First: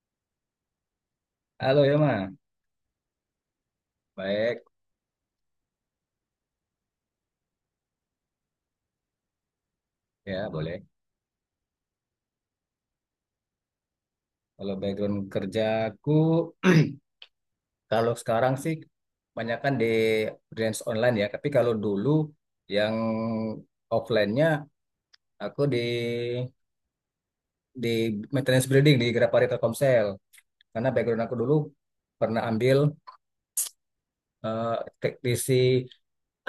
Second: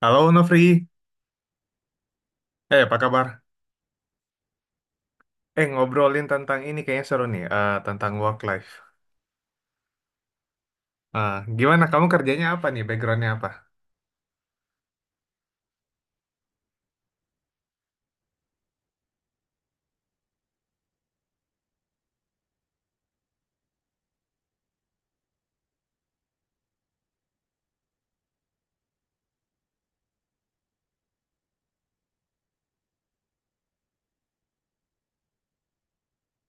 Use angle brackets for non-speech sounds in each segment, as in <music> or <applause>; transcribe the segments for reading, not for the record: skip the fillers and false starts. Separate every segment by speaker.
Speaker 1: Halo Nofri,
Speaker 2: Halo Yoma,
Speaker 1: apa kabar?
Speaker 2: baik
Speaker 1: Ngobrolin tentang ini kayaknya seru nih, tentang work life.
Speaker 2: ya boleh.
Speaker 1: Eh, gimana kamu kerjanya apa nih? Backgroundnya apa?
Speaker 2: Kalau background kerjaku, <clears throat> kalau sekarang sih kebanyakan di freelance online ya. Tapi kalau dulu yang offline-nya aku di maintenance building di Grapari Telkomsel. Karena background aku dulu pernah ambil eh, teknisi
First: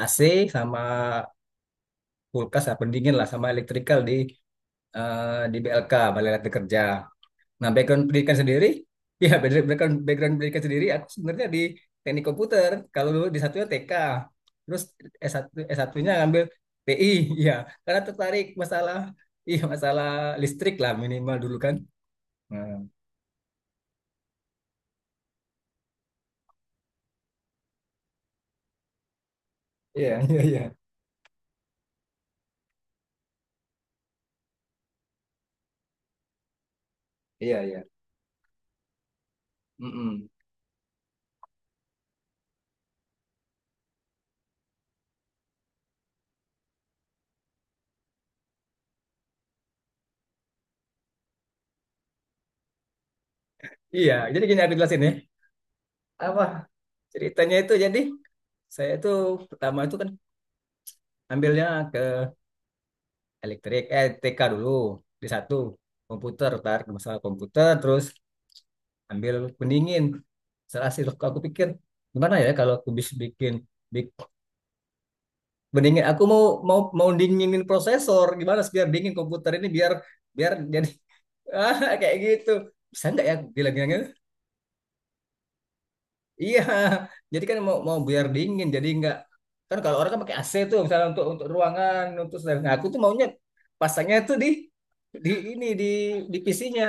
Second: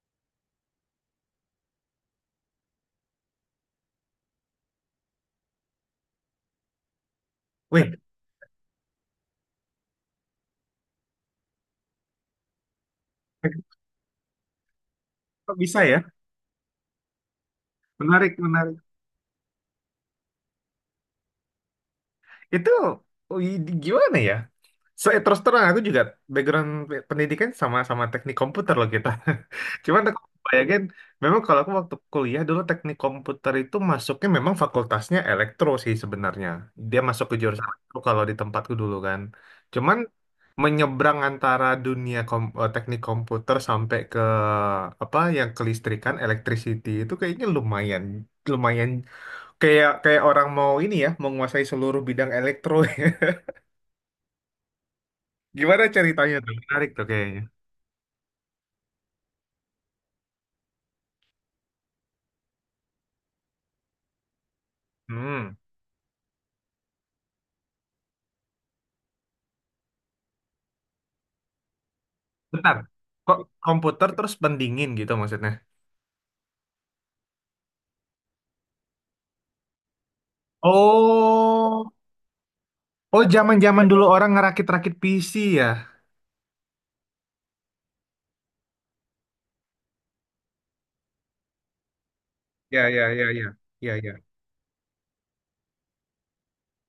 Speaker 2: AC sama kulkas, apa pendingin lah sama elektrikal di BLK, Balai Latihan Kerja. Nah,
Speaker 1: Wih,
Speaker 2: background pendidikan sendiri, <laughs> ya background background pendidikan sendiri aku sebenarnya di teknik komputer. Kalau dulu di satunya TK, terus s satu
Speaker 1: kok
Speaker 2: s
Speaker 1: bisa ya?
Speaker 2: S1-nya ngambil TI, ya <laughs> karena
Speaker 1: Menarik,
Speaker 2: tertarik
Speaker 1: menarik.
Speaker 2: masalah <laughs> iya masalah listrik lah minimal dulu kan.
Speaker 1: Itu
Speaker 2: Nah,
Speaker 1: wih, gimana ya? So, terus terang aku juga background pendidikan sama-sama teknik komputer loh kita. <laughs> Cuman
Speaker 2: iya,
Speaker 1: aku
Speaker 2: <laughs> iya, iya.
Speaker 1: bayangin, memang kalau aku waktu kuliah dulu teknik komputer itu masuknya memang fakultasnya elektro sih sebenarnya. Dia masuk ke
Speaker 2: Iya,
Speaker 1: jurusan
Speaker 2: iya.
Speaker 1: elektro kalau di tempatku dulu kan. Cuman
Speaker 2: Mm-mm.
Speaker 1: menyeberang antara dunia teknik komputer sampai ke apa yang kelistrikan, electricity itu kayaknya lumayan lumayan kayak kayak orang mau ini ya menguasai seluruh bidang elektro. <laughs>
Speaker 2: Iya, jadi gini aku jelasin ya.
Speaker 1: Gimana ceritanya
Speaker 2: Apa
Speaker 1: tuh? Menarik tuh kayaknya.
Speaker 2: ceritanya itu jadi saya itu pertama itu kan ambilnya ke elektrik, eh TK dulu di satu
Speaker 1: Hmm.
Speaker 2: komputer, tar masalah komputer terus ambil pendingin. Setelah hasil aku pikir gimana ya kalau
Speaker 1: Bentar.
Speaker 2: aku bisa
Speaker 1: Kok komputer
Speaker 2: bik-
Speaker 1: terus pendingin gitu maksudnya?
Speaker 2: pendingin. Aku mau mau mau dinginin prosesor gimana sih biar dingin komputer ini biar biar jadi <laughs> ah,
Speaker 1: Oh,
Speaker 2: kayak gitu. Bisa
Speaker 1: oh
Speaker 2: nggak ya aku
Speaker 1: zaman-zaman
Speaker 2: bilang
Speaker 1: dulu
Speaker 2: gitu.
Speaker 1: orang ngerakit-rakit PC ya?
Speaker 2: Iya. Jadi kan mau mau biar dingin jadi nggak kan kalau orang kan pakai AC tuh misalnya untuk ruangan untuk sedang. Nah, aku
Speaker 1: Ya,
Speaker 2: tuh
Speaker 1: ya,
Speaker 2: maunya
Speaker 1: ya, ya, ya,
Speaker 2: pasangnya
Speaker 1: ya.
Speaker 2: tuh di ini di PC-nya.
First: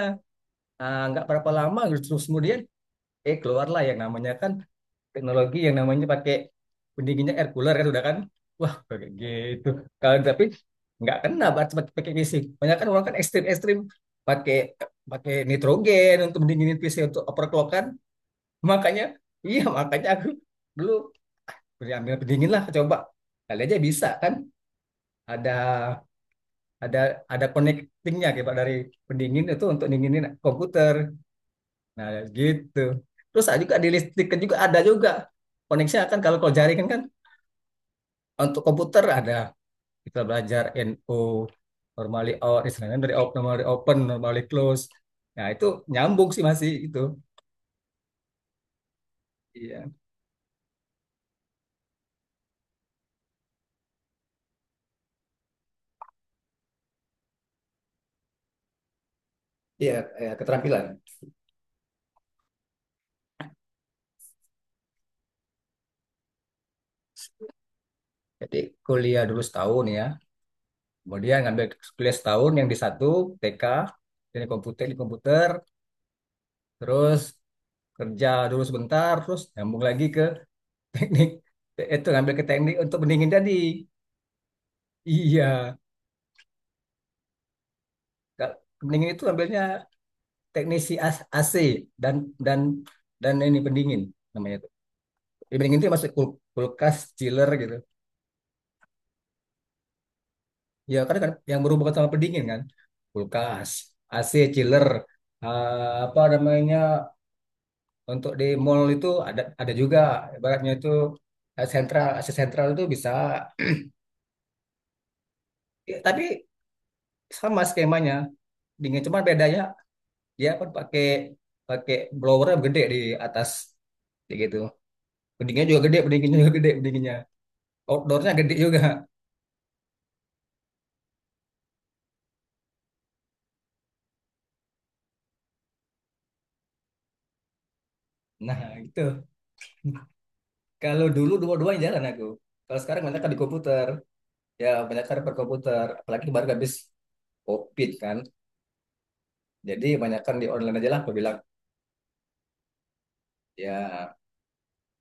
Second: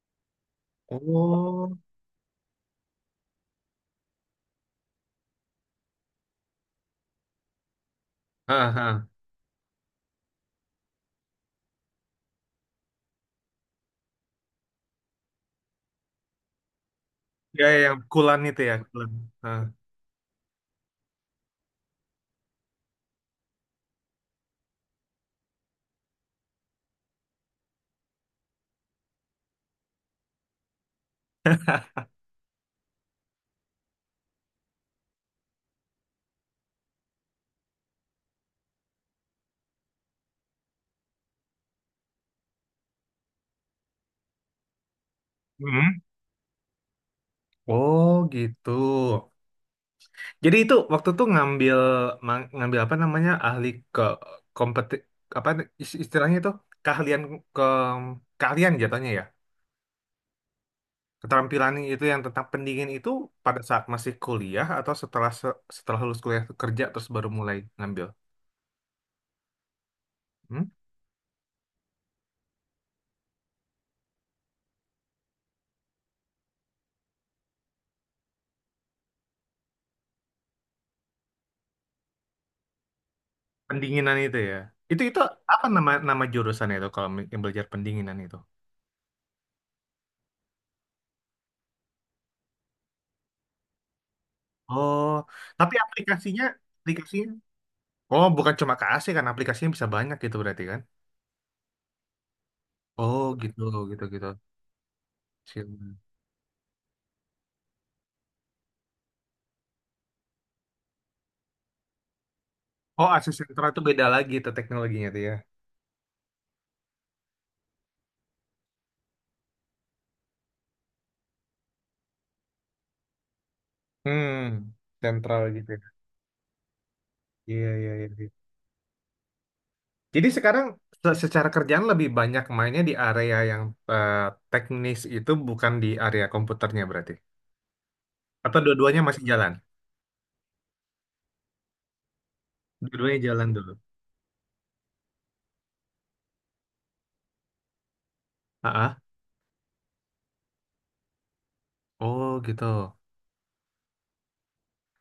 Speaker 2: Ah, nggak berapa
Speaker 1: Oh,
Speaker 2: lama terus kemudian keluarlah yang namanya kan teknologi yang namanya pakai pendinginnya air cooler kan sudah kan
Speaker 1: ah,
Speaker 2: wah
Speaker 1: ah.
Speaker 2: kayak gitu kalau tapi nggak kena berarti pakai pakai PC banyak kan orang kan ekstrim ekstrim pakai pakai nitrogen untuk mendinginin PC untuk
Speaker 1: Ya,
Speaker 2: overclock
Speaker 1: ya,
Speaker 2: kan
Speaker 1: yang kulan itu ya,
Speaker 2: makanya
Speaker 1: kulan. Ah.
Speaker 2: iya makanya aku dulu ambil pendingin lah coba kali aja bisa kan ada ada ada connectingnya kayak dari pendingin itu untuk dinginin komputer nah gitu terus ada juga di listrik kan juga ada juga koneksi kan kalau kalau jaringan kan untuk komputer ada kita belajar NO, normally out, istilahnya dari out, normally open, normally close. Nah, itu
Speaker 1: Hmm.
Speaker 2: nyambung sih masih itu.
Speaker 1: Oh, gitu.
Speaker 2: Iya.
Speaker 1: Jadi itu waktu tuh ngambil ngambil apa namanya ahli ke kompeti apa istilahnya itu keahlian ke keahlian jatuhnya ya?
Speaker 2: Iya, keterampilan.
Speaker 1: Keterampilan itu yang tentang pendingin itu pada saat masih kuliah atau setelah setelah lulus kuliah kerja terus baru mulai ngambil?
Speaker 2: Jadi kuliah dulu setahun ya.
Speaker 1: Hmm?
Speaker 2: Kemudian ngambil kuliah setahun yang di satu TK, jadi komputer di komputer, terus kerja dulu sebentar, terus nyambung lagi ke <laughs> teknik. Itu ngambil ke teknik untuk pendingin tadi.
Speaker 1: Pendinginan itu ya. Itu
Speaker 2: Iya.
Speaker 1: apa nama nama jurusan itu kalau yang belajar pendinginan itu?
Speaker 2: Pendingin itu ambilnya AC dan dan dan ini pendingin namanya itu.
Speaker 1: Oh,
Speaker 2: Ya,
Speaker 1: tapi
Speaker 2: pendingin itu masuk
Speaker 1: aplikasinya
Speaker 2: kulkas,
Speaker 1: aplikasinya.
Speaker 2: chiller gitu.
Speaker 1: Oh, bukan cuma ke AC kan aplikasinya bisa banyak gitu berarti kan?
Speaker 2: Ya karena kan yang berhubungan sama pendingin kan,
Speaker 1: Oh, gitu
Speaker 2: kulkas,
Speaker 1: gitu gitu.
Speaker 2: AC, chiller,
Speaker 1: Silakan.
Speaker 2: apa namanya untuk di mall itu ada juga ibaratnya itu sentral AC sentral itu
Speaker 1: Oh,
Speaker 2: bisa.
Speaker 1: AC sentral itu beda lagi itu teknologinya tuh ya.
Speaker 2: Ya, tapi sama skemanya dingin cuma bedanya dia kan pakai pakai blower gede di atas kayak gitu
Speaker 1: Hmm, sentral
Speaker 2: pendinginnya
Speaker 1: gitu
Speaker 2: juga
Speaker 1: ya.
Speaker 2: gede pendinginnya juga gede pendinginnya
Speaker 1: Iya, iya, iya, iya.
Speaker 2: outdoornya gede juga.
Speaker 1: Jadi sekarang secara kerjaan lebih banyak mainnya di area yang eh, teknis itu bukan di area komputernya berarti. Atau
Speaker 2: Nah,
Speaker 1: dua-duanya masih
Speaker 2: gitu.
Speaker 1: jalan?
Speaker 2: Kalau dulu dua-duanya jalan aku. Kalau sekarang
Speaker 1: Dua-duanya
Speaker 2: banyak kan di
Speaker 1: jalan dulu.
Speaker 2: komputer. Ya, banyak kan per komputer. Apalagi baru habis COVID kan.
Speaker 1: Ah,
Speaker 2: Jadi banyak kan di online aja lah aku bilang.
Speaker 1: oh gitu.
Speaker 2: Ya,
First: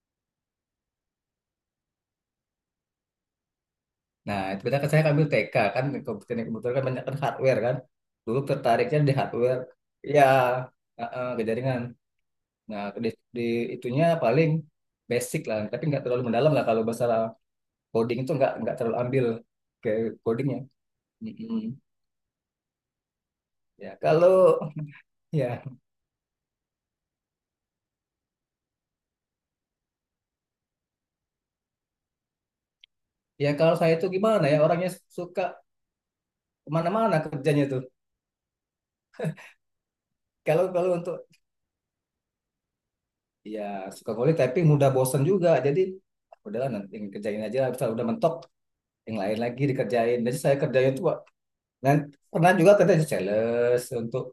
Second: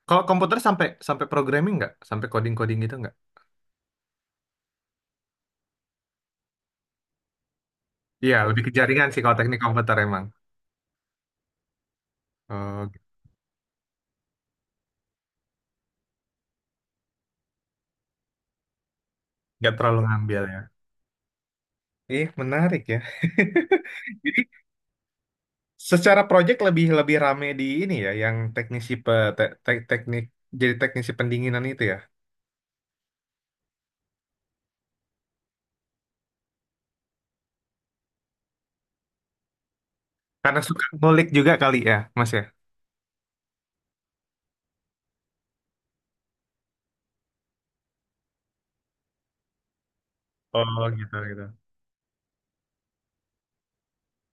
Speaker 1: Kalau komputer sampai sampai programming nggak? Sampai coding-coding gitu nggak?
Speaker 2: nah itu banyak kan saya ambil TK kan. Di komputer di komputer kan banyak kan hardware kan.
Speaker 1: Iya,
Speaker 2: Dulu
Speaker 1: lebih ke
Speaker 2: tertariknya
Speaker 1: jaringan
Speaker 2: di
Speaker 1: sih kalau teknik
Speaker 2: hardware.
Speaker 1: komputer
Speaker 2: Ya,
Speaker 1: emang.
Speaker 2: uh-uh, ke jaringan. Nah,
Speaker 1: Oh, gitu.
Speaker 2: di itunya paling basic lah. Tapi nggak terlalu mendalam lah kalau masalah coding itu nggak terlalu ambil
Speaker 1: Nggak
Speaker 2: ke
Speaker 1: terlalu ngambil
Speaker 2: codingnya.
Speaker 1: ya.
Speaker 2: Mm-mm.
Speaker 1: Ih, menarik ya. <laughs>
Speaker 2: Ya,
Speaker 1: Jadi
Speaker 2: kalau ya.
Speaker 1: secara project lebih lebih rame di ini ya, yang teknisi teknik jadi teknisi pendinginan itu ya.
Speaker 2: Ya kalau saya itu gimana ya orangnya suka kemana-mana kerjanya tuh.
Speaker 1: Karena
Speaker 2: Kalau
Speaker 1: suka
Speaker 2: kalau untuk
Speaker 1: ngulik juga kali ya, Mas ya.
Speaker 2: ya suka ngulik tapi mudah bosan juga. Jadi ah, udahlah nanti yang kerjain aja. Misal udah mentok yang lain lagi dikerjain. Jadi saya
Speaker 1: Oh
Speaker 2: kerjain tuh
Speaker 1: gitu
Speaker 2: Pak.
Speaker 1: gitu.
Speaker 2: Dan pernah juga kerja di sales untuk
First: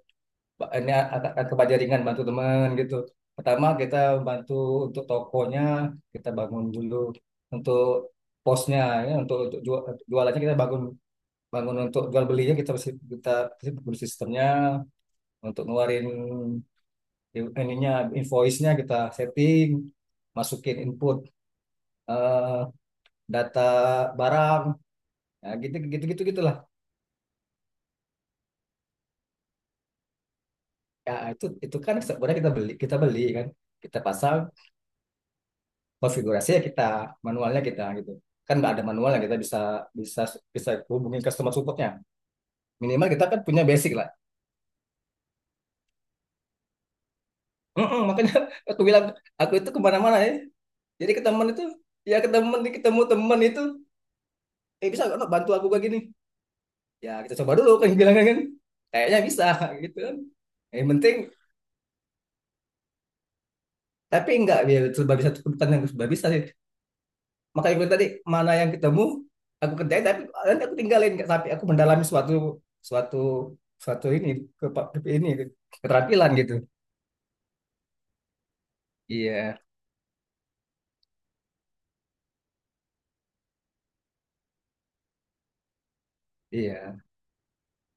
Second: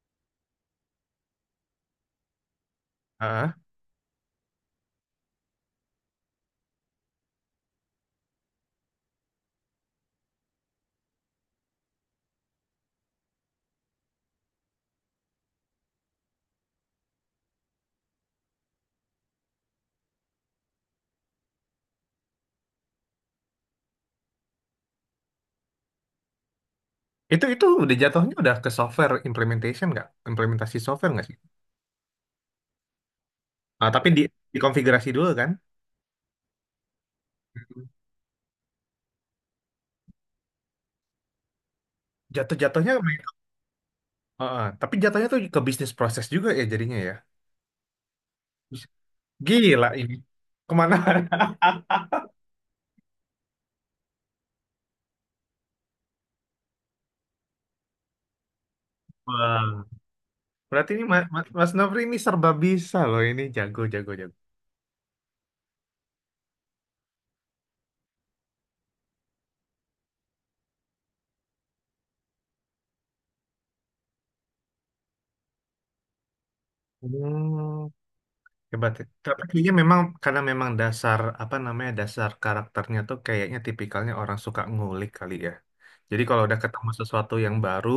Speaker 2: ini akan kebaja ringan bantu teman gitu.
Speaker 1: Ah,
Speaker 2: Pertama kita bantu untuk tokonya kita bangun dulu untuk posnya ya untuk jualannya kita bangun bangun untuk jual belinya kita kita, kita sistemnya untuk ngeluarin ininya invoice-nya kita setting masukin input eh, data barang ya gitu gitu gitu gitulah
Speaker 1: itu udah jatuhnya udah ke software implementation nggak? Implementasi software
Speaker 2: Ya
Speaker 1: nggak sih?
Speaker 2: itu kan sebenarnya kita beli kan
Speaker 1: Ah,
Speaker 2: kita
Speaker 1: tapi
Speaker 2: pasang
Speaker 1: dikonfigurasi dulu kan?
Speaker 2: konfigurasinya kita manualnya kita gitu kan nggak ada manualnya kita bisa bisa bisa hubungin customer supportnya
Speaker 1: Jatuh-jatuhnya.
Speaker 2: minimal kita kan punya basic lah.
Speaker 1: Ah, ah, tapi jatuhnya tuh ke bisnis proses juga ya jadinya ya.
Speaker 2: Mm-mm, makanya <laughs> aku bilang aku itu
Speaker 1: Gila ini.
Speaker 2: kemana-mana ya
Speaker 1: Kemana?
Speaker 2: jadi ke
Speaker 1: <laughs>
Speaker 2: teman itu ya ke teman ketemu teman itu eh bisa nggak Nok, bantu aku kayak gini ya kita coba dulu kan bilang kan kan. Kayaknya bisa
Speaker 1: Wah.
Speaker 2: gitu kan yang
Speaker 1: Berarti ini
Speaker 2: penting
Speaker 1: Mas Nofri ini serba bisa loh ini jago jago
Speaker 2: tapi
Speaker 1: jago.
Speaker 2: enggak ya serba bisa tuh bukan yang serba bisa sih makanya gue tadi mana yang ketemu aku kerjain tapi nanti aku tinggalin nggak sampai aku mendalami suatu suatu suatu ini ke, ke ini keterampilan gitu
Speaker 1: Hmm. Hebat ya. Tapi
Speaker 2: iya
Speaker 1: kayaknya memang karena memang dasar apa namanya dasar karakternya tuh kayaknya tipikalnya orang suka ngulik kali ya. Jadi kalau udah ketemu
Speaker 2: iya
Speaker 1: sesuatu yang baru,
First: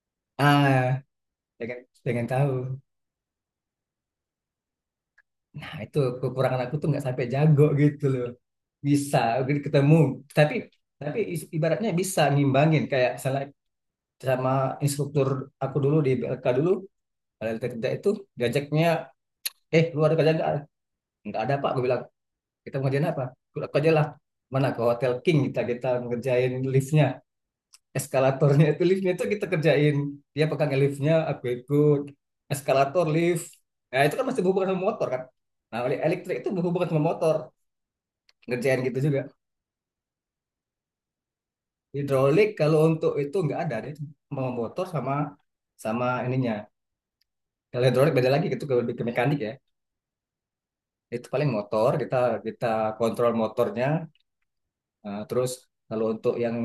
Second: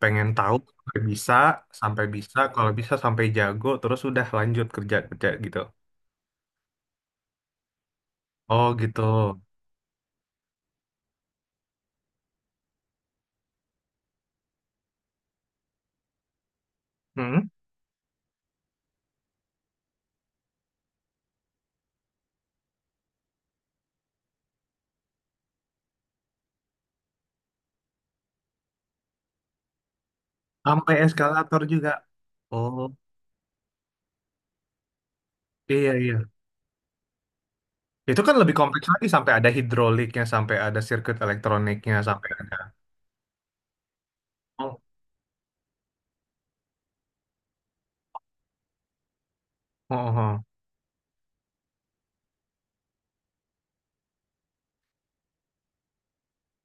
Speaker 1: pengen tahu
Speaker 2: ah pengen
Speaker 1: sampai
Speaker 2: pengen
Speaker 1: bisa,
Speaker 2: tahu
Speaker 1: kalau bisa sampai jago, terus udah lanjut kerja kerja gitu.
Speaker 2: nah itu kekurangan aku tuh nggak sampai jago gitu loh
Speaker 1: Oh gitu.
Speaker 2: bisa gitu ketemu tapi tapi ibaratnya bisa ngimbangin kayak misalnya sama instruktur aku dulu di BLK dulu
Speaker 1: Hmm?
Speaker 2: kalau kerja kerja itu diajaknya eh lu ada kerja nggak ada pak gue bilang kita mau kerjain apa aku aja lah mana ke Hotel King kita kita ngerjain liftnya eskalatornya itu liftnya itu kita kerjain dia pegang
Speaker 1: Sampai
Speaker 2: liftnya aku
Speaker 1: eskalator juga.
Speaker 2: ikut
Speaker 1: Oh
Speaker 2: eskalator lift nah itu kan masih berhubungan sama motor kan nah
Speaker 1: iya
Speaker 2: oleh
Speaker 1: iya.
Speaker 2: elektrik itu berhubungan sama motor
Speaker 1: Itu kan lebih
Speaker 2: ngerjain
Speaker 1: kompleks
Speaker 2: gitu
Speaker 1: lagi
Speaker 2: juga
Speaker 1: sampai ada hidroliknya, sampai ada sirkuit elektroniknya, sampai
Speaker 2: hidrolik
Speaker 1: ada.
Speaker 2: kalau untuk itu nggak ada dia cuma
Speaker 1: Oh,
Speaker 2: motor sama sama ininya kalau hidrolik beda lagi itu ke mekanik ya
Speaker 1: oh, oh.
Speaker 2: itu paling motor kita kita kontrol motornya terus kalau untuk yang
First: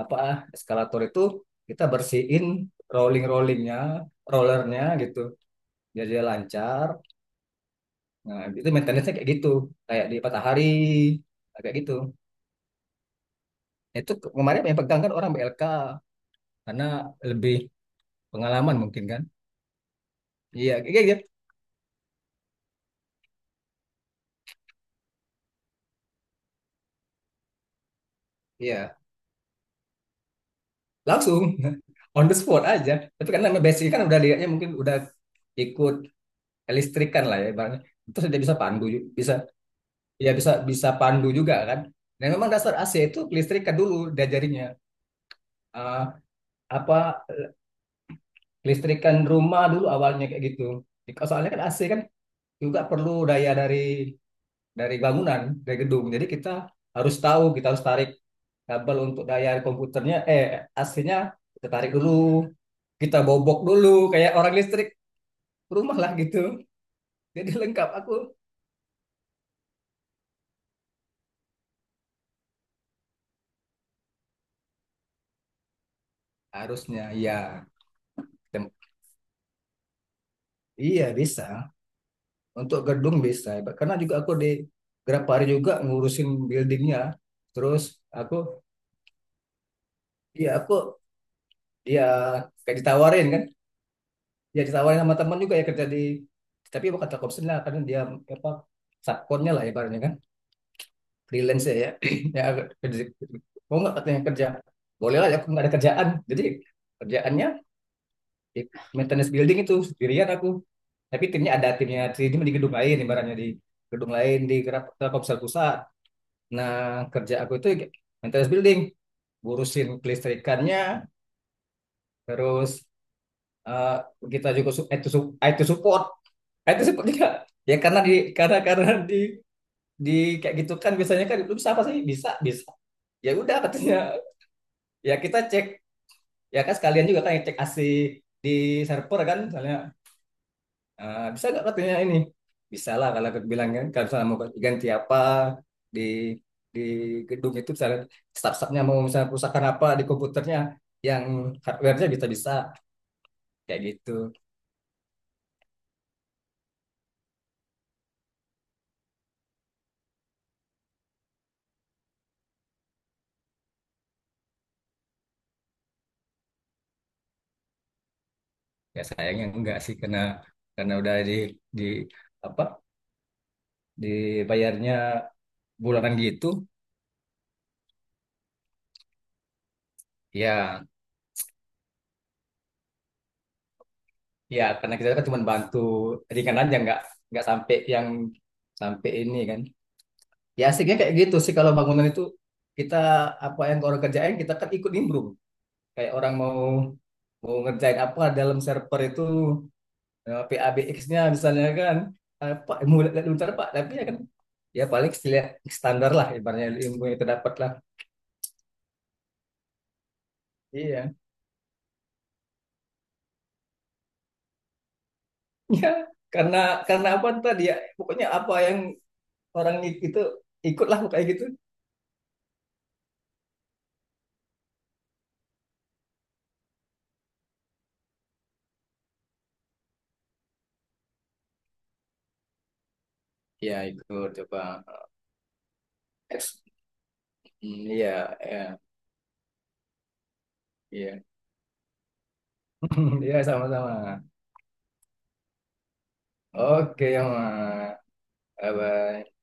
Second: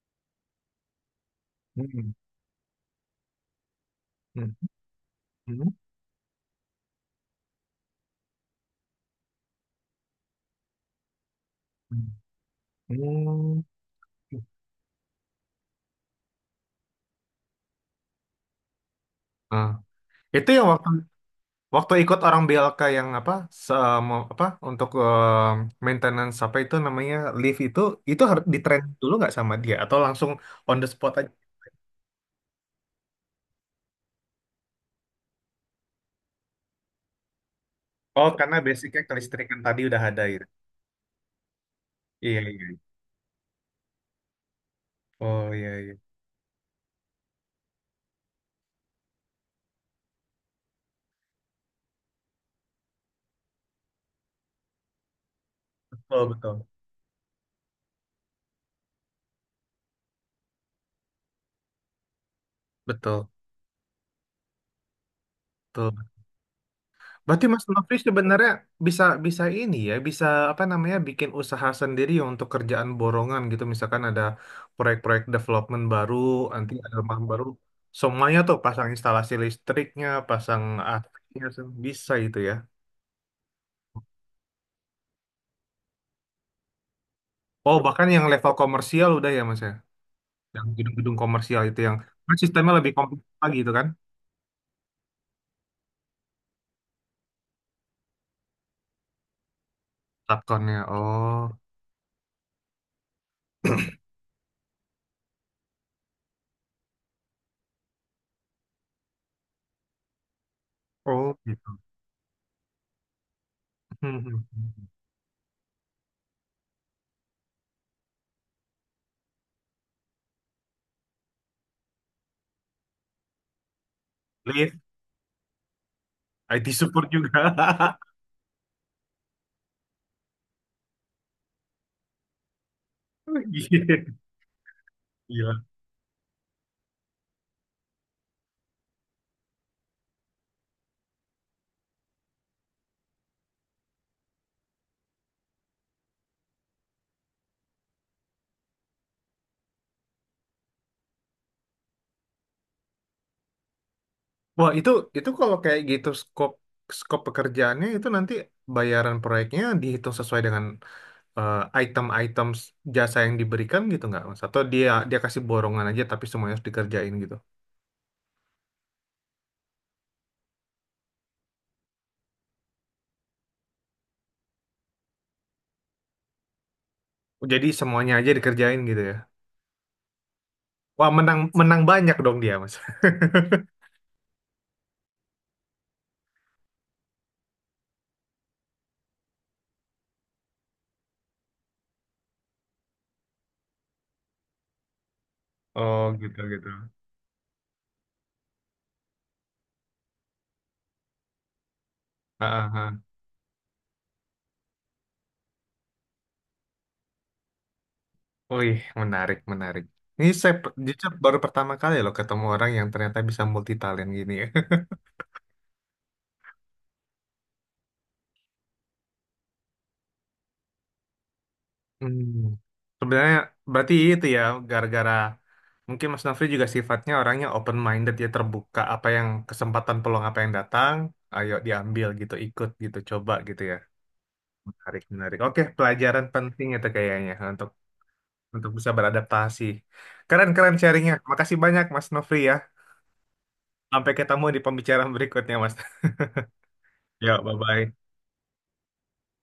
Speaker 2: apa ah, eskalator itu kita
Speaker 1: Hmm.
Speaker 2: bersihin rollingnya
Speaker 1: Hmm.
Speaker 2: rollernya gitu biar dia lancar nah itu maintenance-nya kayak gitu kayak di matahari kayak gitu
Speaker 1: Hmm. Hmm.
Speaker 2: itu kemarin yang pegang kan orang BLK karena lebih pengalaman mungkin kan
Speaker 1: Ah, itu yang
Speaker 2: iya
Speaker 1: waktu
Speaker 2: iya iya
Speaker 1: waktu ikut orang BLK yang apa se apa untuk maintenance apa itu namanya lift itu harus ditrain
Speaker 2: Iya.
Speaker 1: dulu nggak sama dia atau langsung on the spot aja.
Speaker 2: Langsung <laughs> on the spot aja tapi karena basic kan udah lihatnya mungkin udah ikut listrikan lah ya ibaratnya terus
Speaker 1: Oh,
Speaker 2: dia bisa
Speaker 1: karena basicnya
Speaker 2: bisa
Speaker 1: kelistrikan tadi udah ada
Speaker 2: ya
Speaker 1: gitu.
Speaker 2: bisa bisa pandu juga kan dan
Speaker 1: Iya,
Speaker 2: memang
Speaker 1: iya, iya.
Speaker 2: dasar AC itu listrikan dulu diajarinnya.
Speaker 1: Oh, iya,
Speaker 2: Eh,
Speaker 1: iya.
Speaker 2: apa listrikan rumah dulu awalnya kayak gitu. Jadi, soalnya kan AC kan juga perlu daya dari bangunan dari gedung
Speaker 1: Betul,
Speaker 2: jadi kita
Speaker 1: betul.
Speaker 2: harus tahu kita harus tarik kabel untuk daya komputernya AC-nya kita tarik dulu kita
Speaker 1: Betul,
Speaker 2: bobok dulu kayak orang listrik rumah
Speaker 1: betul.
Speaker 2: lah gitu
Speaker 1: Berarti
Speaker 2: jadi
Speaker 1: Mas
Speaker 2: lengkap
Speaker 1: Nofri
Speaker 2: aku
Speaker 1: sebenarnya bisa bisa ini ya, bisa apa namanya bikin usaha sendiri untuk kerjaan borongan gitu. Misalkan ada proyek-proyek development baru, nanti ada
Speaker 2: harusnya
Speaker 1: rumah
Speaker 2: ya.
Speaker 1: baru, semuanya tuh
Speaker 2: Tem-
Speaker 1: pasang instalasi listriknya, pasang
Speaker 2: iya bisa.
Speaker 1: AC-nya, bisa itu ya.
Speaker 2: Untuk gedung bisa, karena juga aku di Grapari juga ngurusin buildingnya.
Speaker 1: Oh
Speaker 2: Terus
Speaker 1: bahkan yang level
Speaker 2: aku,
Speaker 1: komersial udah ya Mas ya,
Speaker 2: ya
Speaker 1: yang
Speaker 2: aku,
Speaker 1: gedung-gedung komersial itu yang
Speaker 2: ya
Speaker 1: kan sistemnya
Speaker 2: kayak
Speaker 1: lebih kompleks
Speaker 2: ditawarin kan,
Speaker 1: lagi itu kan,
Speaker 2: ya ditawarin sama teman juga ya kerja di, tapi bukan kata Kopsen lah, karena dia apa subkonnya lah ibaratnya kan,
Speaker 1: subkonnya. Oh,
Speaker 2: freelance ya, <clears throat> ya kerja, mau nggak katanya kerja, boleh lah, ya, aku nggak ada kerjaan, jadi kerjaannya di maintenance building itu sendirian aku, tapi
Speaker 1: oh
Speaker 2: timnya ada
Speaker 1: gitu.
Speaker 2: timnya di gedung lain ibaratnya di gedung lain di
Speaker 1: <laughs>
Speaker 2: Telkomsel pusat. Nah, kerja aku itu maintenance building, ngurusin kelistrikannya, terus eh, kita juga
Speaker 1: Lift,
Speaker 2: IT, IT support,
Speaker 1: IT
Speaker 2: IT support
Speaker 1: support
Speaker 2: juga.
Speaker 1: juga.
Speaker 2: Ya karena di karena karena di kayak gitu kan biasanya kan lu bisa apa sih? Bisa, bisa. Ya udah katanya. Ya
Speaker 1: <laughs>
Speaker 2: kita cek,
Speaker 1: Gila.
Speaker 2: ya kan sekalian juga kan yang cek AC di server kan misalnya. Ah, bisa nggak katanya ini? Bisa lah kalau aku bilang kan. Kalau misalnya mau ganti apa di di gedung itu misalnya staff nya mau misalnya perusahaan apa di komputernya yang hardware-nya bisa bisa kayak gitu.
Speaker 1: Wah, itu kalau kayak gitu skop skop pekerjaannya itu nanti bayaran proyeknya dihitung sesuai dengan eh, item-item jasa yang diberikan gitu nggak, Mas? Atau dia dia kasih borongan aja tapi semuanya harus dikerjain gitu.
Speaker 2: Ya sayangnya enggak sih karena udah di apa dibayarnya bulanan gitu.
Speaker 1: Jadi semuanya aja dikerjain gitu ya.
Speaker 2: Ya
Speaker 1: Wah, menang menang banyak dong dia, Mas. <laughs>
Speaker 2: ya karena kita kan cuma bantu ringan aja nggak sampai yang sampai ini kan. Ya asiknya kayak gitu sih kalau bangunan itu kita apa yang orang kerjain kita kan ikut nimbrung.
Speaker 1: Oh,
Speaker 2: Kayak orang
Speaker 1: gitu
Speaker 2: mau
Speaker 1: gitu.
Speaker 2: mau ngerjain apa dalam server itu PABX-nya misalnya kan
Speaker 1: Ah, ah,
Speaker 2: apa mau
Speaker 1: ah.
Speaker 2: lihat bentar Pak tapi ya kan ya paling lihat standar lah ibaratnya ilmu yang terdapat lah.
Speaker 1: Wih, menarik, menarik. Ini saya jujur
Speaker 2: Iya. <laughs>
Speaker 1: baru pertama kali loh ketemu orang yang ternyata bisa multitalent gini ya. <laughs>
Speaker 2: Ya karena karena apa tadi ya pokoknya apa yang orang itu ikutlah kayak gitu.
Speaker 1: Hmm. Sebenarnya berarti itu ya gara-gara mungkin Mas Nafri juga sifatnya orangnya open minded ya terbuka apa yang kesempatan peluang apa yang datang, ayo diambil gitu, ikut gitu, coba gitu ya.
Speaker 2: Iya ikut coba.
Speaker 1: Menarik, menarik. Oke, pelajaran
Speaker 2: Eks-
Speaker 1: penting itu kayaknya untuk
Speaker 2: Iya, iya,
Speaker 1: bisa beradaptasi. Keren-keren sharingnya.
Speaker 2: iya.
Speaker 1: Makasih banyak Mas Nofri ya.
Speaker 2: <laughs> Iya. Ya,
Speaker 1: Sampai
Speaker 2: sama-sama.
Speaker 1: ketemu di pembicaraan berikutnya Mas. <laughs>
Speaker 2: Oke, ya,
Speaker 1: Ya, bye-bye.
Speaker 2: Mas. Bye bye.